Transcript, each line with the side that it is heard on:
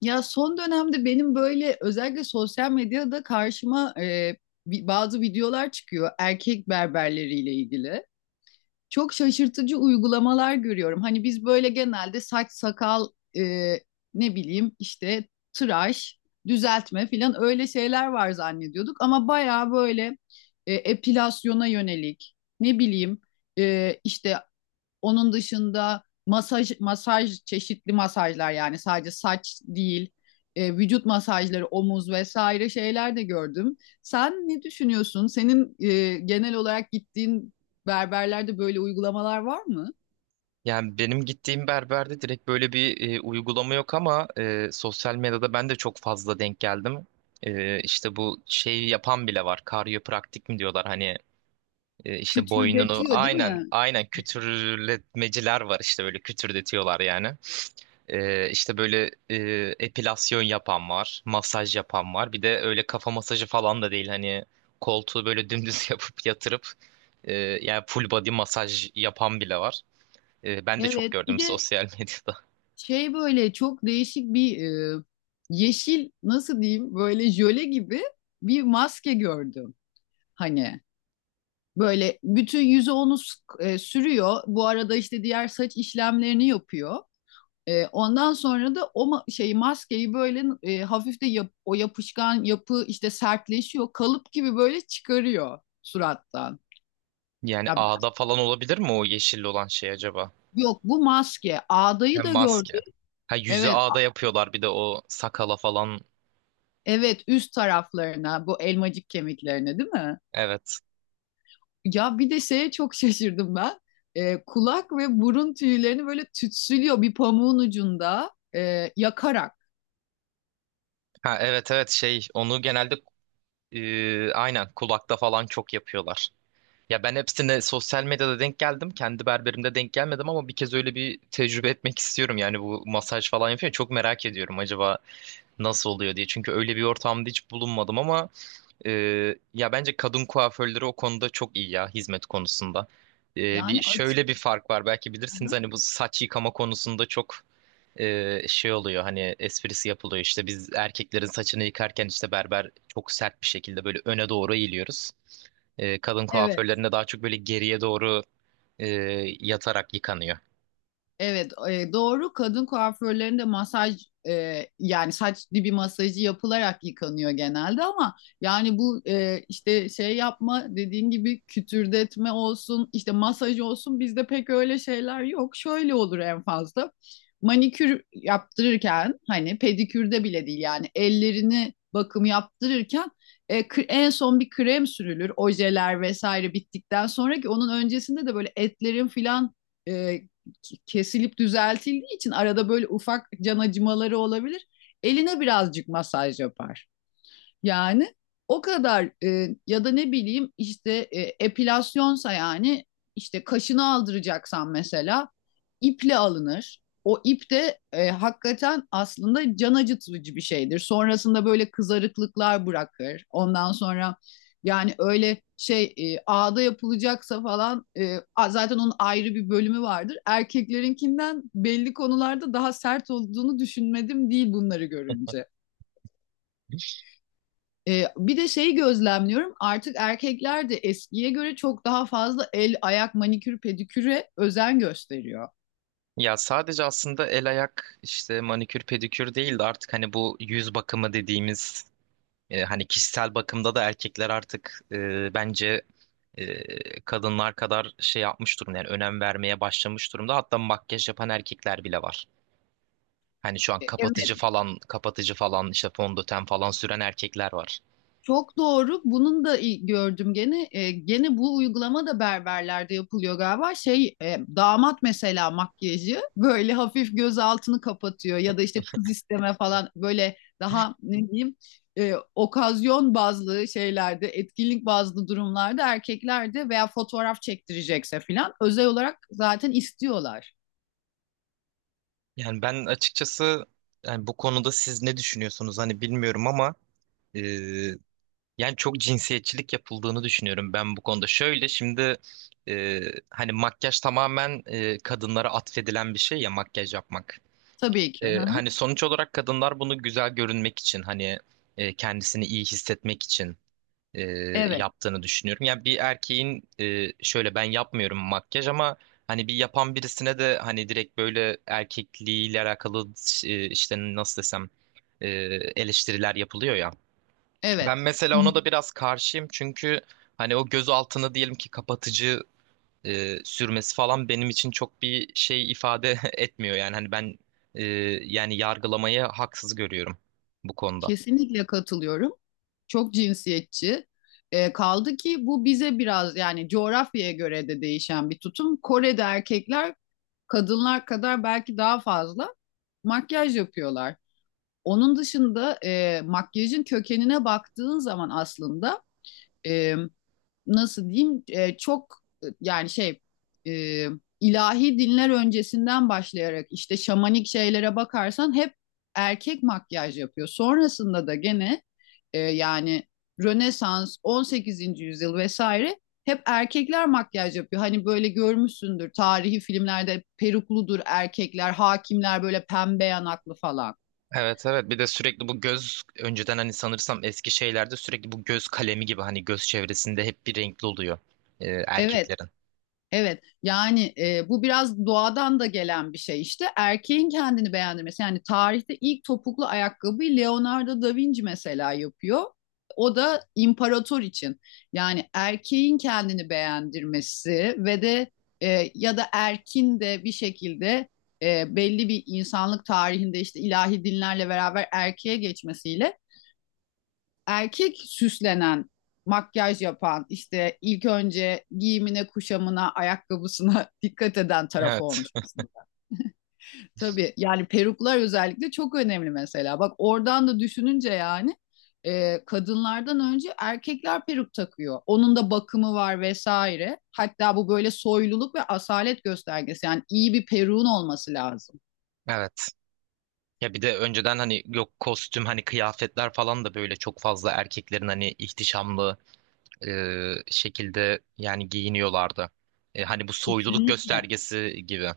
left: Ya son dönemde benim böyle özellikle sosyal medyada karşıma bazı videolar çıkıyor erkek berberleriyle ilgili. Çok şaşırtıcı uygulamalar görüyorum. Hani biz böyle genelde saç sakal e, ne bileyim işte tıraş, düzeltme filan öyle şeyler var zannediyorduk. Ama bayağı böyle epilasyona yönelik ne bileyim işte onun dışında masaj çeşitli masajlar, yani sadece saç değil, vücut masajları, omuz vesaire şeyler de gördüm. Sen ne düşünüyorsun? Senin genel olarak gittiğin berberlerde böyle uygulamalar var mı?
right: Yani benim gittiğim berberde direkt böyle bir uygulama yok ama sosyal medyada ben de çok fazla denk geldim. İşte bu şeyi yapan bile var. Karyopraktik mi diyorlar hani işte boynunu
left: Kütürdetiyor değil
right: aynen
left: mi?
right: aynen kütürletmeciler var işte böyle kütürdetiyorlar yani. İşte böyle epilasyon yapan var, masaj yapan var. Bir de öyle kafa masajı falan da değil hani koltuğu böyle dümdüz yapıp yatırıp e, yani full body masaj yapan bile var. Ben de çok
left: Evet. Bir
right: gördüm
left: de
right: sosyal medyada.
left: böyle çok değişik bir, e, yeşil, nasıl diyeyim, böyle jöle gibi bir maske gördüm. Hani böyle bütün yüzü onu sürüyor. Bu arada işte diğer saç işlemlerini yapıyor. Ondan sonra da o maskeyi böyle hafif o yapışkan yapı işte sertleşiyor. Kalıp gibi böyle çıkarıyor surattan.
right: Yani
left: Ya,
right: ağda falan olabilir mi o yeşil olan şey acaba?
left: yok, bu maske. Ağdayı
right: Hem
left: da
right: maske.
left: gördüm.
right: Ha, yüzü
left: Evet,
right: ağda yapıyorlar bir de o sakala falan.
left: evet, üst taraflarına, bu elmacık kemiklerine, değil mi?
right: Evet.
left: Ya bir de şeye çok şaşırdım ben. Kulak ve burun tüylerini böyle tütsülüyor bir pamuğun ucunda, yakarak.
right: Ha, evet evet, şey onu genelde aynen kulakta falan çok yapıyorlar. Ya ben hepsine sosyal medyada denk geldim. Kendi berberimde denk gelmedim ama bir kez öyle bir tecrübe etmek istiyorum. Yani bu masaj falan yapıyor. Çok merak ediyorum acaba nasıl oluyor diye. Çünkü öyle bir ortamda hiç bulunmadım ama ya bence kadın kuaförleri o konuda çok iyi ya, hizmet konusunda.
left: Yani
right: Bir
left: açık.
right: şöyle bir fark var, belki bilirsiniz
left: Hı.
right: hani, bu saç yıkama konusunda çok şey oluyor, hani esprisi yapılıyor işte, biz erkeklerin saçını yıkarken işte berber çok sert bir şekilde böyle öne doğru eğiliyoruz. Kadın
left: Evet.
right: kuaförlerinde daha çok böyle geriye doğru e, yatarak yıkanıyor.
left: Evet, doğru. Kadın kuaförlerinde masaj, yani saç dibi masajı yapılarak yıkanıyor genelde, ama yani bu işte şey yapma, dediğin gibi kütürdetme olsun, işte masaj olsun, bizde pek öyle şeyler yok. Şöyle olur en fazla. Manikür yaptırırken, hani pedikürde bile değil, yani ellerini bakım yaptırırken en son bir krem sürülür. Ojeler vesaire bittikten sonra, ki onun öncesinde de böyle etlerin filan e, kesilip düzeltildiği için arada böyle ufak can acımaları olabilir. Eline birazcık masaj yapar. Yani o kadar. Ya da ne bileyim işte, epilasyonsa, yani işte kaşını aldıracaksan mesela iple alınır. O ip de hakikaten aslında can acıtıcı bir şeydir. Sonrasında böyle kızarıklıklar bırakır. Ondan sonra yani öyle şey, ağda yapılacaksa falan, zaten onun ayrı bir bölümü vardır. Erkeklerinkinden belli konularda daha sert olduğunu düşünmedim değil bunları görünce. Bir de şeyi gözlemliyorum, artık erkekler de eskiye göre çok daha fazla el, ayak, manikür, pediküre özen gösteriyor.
right: Ya sadece aslında el ayak işte manikür pedikür değil de, artık hani bu yüz bakımı dediğimiz... Hani kişisel bakımda da erkekler artık, bence kadınlar kadar şey yapmış durumda, yani önem vermeye başlamış durumda. Hatta makyaj yapan erkekler bile var. Hani şu an kapatıcı
left: Evet.
right: falan, kapatıcı falan, işte fondöten falan süren erkekler var.
left: Çok doğru. Bunun da gördüm gene. Gene bu uygulama da berberlerde yapılıyor galiba. Şey, damat mesela, makyajı böyle hafif göz altını kapatıyor, ya da işte kız isteme falan, böyle daha ne diyeyim, okazyon bazlı şeylerde, etkinlik bazlı durumlarda erkeklerde, veya fotoğraf çektirecekse falan, özel olarak zaten istiyorlar.
right: Yani ben açıkçası, yani bu konuda siz ne düşünüyorsunuz hani bilmiyorum ama e, yani çok cinsiyetçilik yapıldığını düşünüyorum ben bu konuda. Şöyle şimdi, e, hani makyaj tamamen kadınlara atfedilen bir şey ya, makyaj yapmak.
left: Tabii ki. Hı hı.
right: Hani sonuç olarak kadınlar bunu güzel görünmek için hani, kendisini iyi hissetmek için e,
left: Evet.
right: yaptığını düşünüyorum. Yani bir erkeğin şöyle, ben yapmıyorum makyaj, ama hani bir yapan birisine de hani direkt böyle erkekliğiyle alakalı işte nasıl desem e, eleştiriler yapılıyor ya. Ben
left: Evet.
right: mesela ona da biraz karşıyım çünkü hani o göz altını diyelim ki kapatıcı sürmesi falan benim için çok bir şey ifade etmiyor yani, hani ben e, yani yargılamayı haksız görüyorum bu konuda.
left: Kesinlikle katılıyorum. Çok cinsiyetçi. Kaldı ki bu bize biraz, yani coğrafyaya göre de değişen bir tutum. Kore'de erkekler, kadınlar kadar, belki daha fazla makyaj yapıyorlar. Onun dışında makyajın kökenine baktığın zaman, aslında e, nasıl diyeyim, e, çok e, yani şey e, ilahi dinler öncesinden başlayarak işte şamanik şeylere bakarsan hep erkek makyaj yapıyor. Sonrasında da gene yani Rönesans, 18. yüzyıl vesaire hep erkekler makyaj yapıyor. Hani böyle görmüşsündür, tarihi filmlerde perukludur erkekler, hakimler böyle pembe yanaklı falan.
right: Evet evet, bir de sürekli bu göz, önceden hani sanırsam eski şeylerde sürekli bu göz kalemi gibi hani göz çevresinde hep bir renkli oluyor
left: Evet.
right: erkeklerin.
left: Evet, yani bu biraz doğadan da gelen bir şey, işte erkeğin kendini beğendirmesi. Yani tarihte ilk topuklu ayakkabıyı Leonardo da Vinci mesela yapıyor, o da imparator için. Yani erkeğin kendini beğendirmesi ve de ya da erkin de bir şekilde belli bir insanlık tarihinde, işte ilahi dinlerle beraber erkeğe geçmesiyle erkek süslenen, makyaj yapan, işte ilk önce giyimine, kuşamına, ayakkabısına dikkat eden taraf
right: Evet
left: olmuş aslında. Tabii, yani peruklar özellikle çok önemli mesela. Bak oradan da düşününce, yani kadınlardan önce erkekler peruk takıyor. Onun da bakımı var vesaire. Hatta bu böyle soyluluk ve asalet göstergesi. Yani iyi bir peruğun olması lazım.
right: evet. Ya bir de önceden hani yok kostüm, hani kıyafetler falan da böyle çok fazla erkeklerin hani ihtişamlı e, şekilde yani giyiniyorlardı. Hani bu soyluluk
left: Kesinlikle.
right: göstergesi gibi.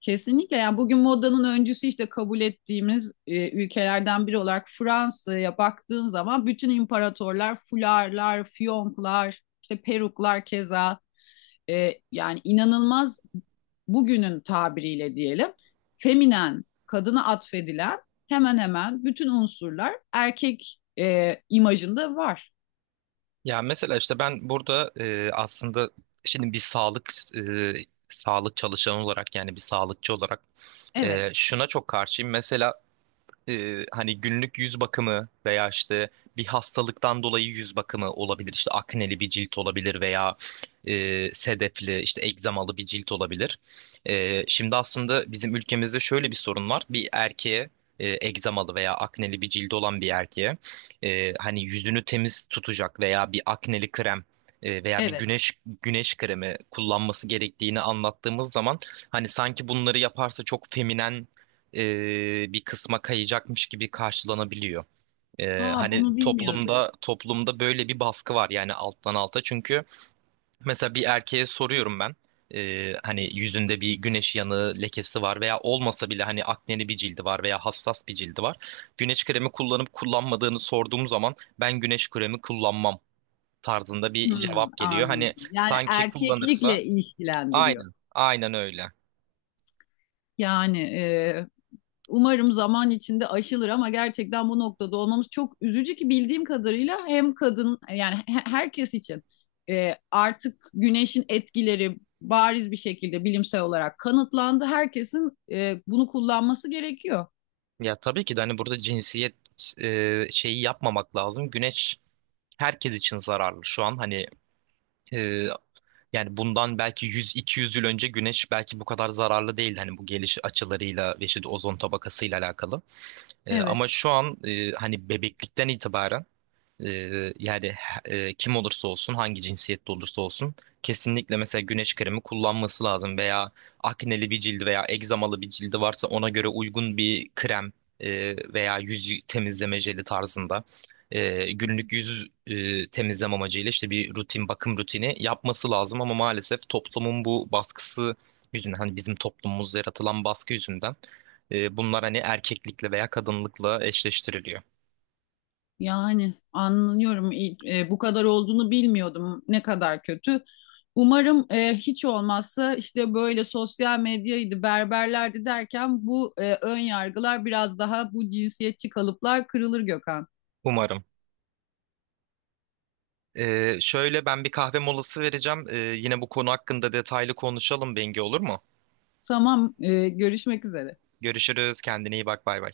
left: Kesinlikle, yani bugün modanın öncüsü işte kabul ettiğimiz ülkelerden biri olarak Fransa'ya baktığın zaman, bütün imparatorlar fularlar, fiyonklar, işte peruklar, keza yani inanılmaz, bugünün tabiriyle diyelim feminen, kadına atfedilen hemen hemen bütün unsurlar erkek imajında var.
right: Ya mesela işte ben burada aslında şimdi bir sağlık, e, sağlık çalışanı olarak, yani bir sağlıkçı olarak
left: Evet,
right: şuna çok karşıyım. Mesela hani günlük yüz bakımı veya işte bir hastalıktan dolayı yüz bakımı olabilir. İşte akneli bir cilt olabilir veya sedefli işte egzamalı bir cilt olabilir. Şimdi aslında bizim ülkemizde şöyle bir sorun var. Bir erkeğe egzamalı veya akneli bir cildi olan bir erkeğe hani yüzünü temiz tutacak veya bir akneli krem veya bir
left: evet.
right: güneş kremi kullanması gerektiğini anlattığımız zaman hani sanki bunları yaparsa çok feminen bir kısma kayacakmış gibi karşılanabiliyor.
left: Aa,
right: Hani
left: bunu bilmiyordum.
right: toplumda böyle bir baskı var yani alttan alta. Çünkü mesela bir erkeğe soruyorum ben. Hani yüzünde bir güneş yanığı lekesi var veya olmasa bile hani akneli bir cildi var veya hassas bir cildi var. Güneş kremi kullanıp kullanmadığını sorduğum zaman, "Ben güneş kremi kullanmam" tarzında bir
left: Hmm,
right: cevap geliyor. Hani
left: anladım. Yani
right: sanki
left: erkeklikle
right: kullanırsa...
left: ilişkilendiriyor.
right: aynen aynen öyle.
left: Yani umarım zaman içinde aşılır, ama gerçekten bu noktada olmamız çok üzücü, ki bildiğim kadarıyla hem kadın, yani herkes için, artık güneşin etkileri bariz bir şekilde bilimsel olarak kanıtlandı. Herkesin bunu kullanması gerekiyor.
right: Ya tabii ki de hani burada cinsiyet şeyi yapmamak lazım. Güneş herkes için zararlı şu an. Hani e, yani bundan belki 100-200 yıl önce güneş belki bu kadar zararlı değildi. Hani bu geliş açılarıyla ve işte ozon tabakasıyla alakalı.
left: Evet.
right: Ama şu an hani bebeklikten itibaren yani kim olursa olsun hangi cinsiyette olursa olsun kesinlikle mesela güneş kremi kullanması lazım, veya akneli bir cildi veya egzamalı bir cildi varsa ona göre uygun bir krem veya yüz temizleme jeli tarzında günlük yüz temizleme amacıyla işte bir rutin, bakım rutini yapması lazım. Ama maalesef toplumun bu baskısı yüzünden, hani bizim toplumumuzda yaratılan baskı yüzünden bunlar hani erkeklikle veya kadınlıkla eşleştiriliyor.
left: Yani anlıyorum. Bu kadar olduğunu bilmiyordum. Ne kadar kötü. Umarım hiç olmazsa, işte böyle sosyal medyaydı, berberlerdi derken, bu ön yargılar, biraz daha bu cinsiyetçi kalıplar kırılır Gökhan.
right: Umarım. Şöyle, ben bir kahve molası vereceğim. Yine bu konu hakkında detaylı konuşalım Bengi, olur mu?
left: Tamam, görüşmek üzere.
right: Görüşürüz. Kendine iyi bak. Bay bay.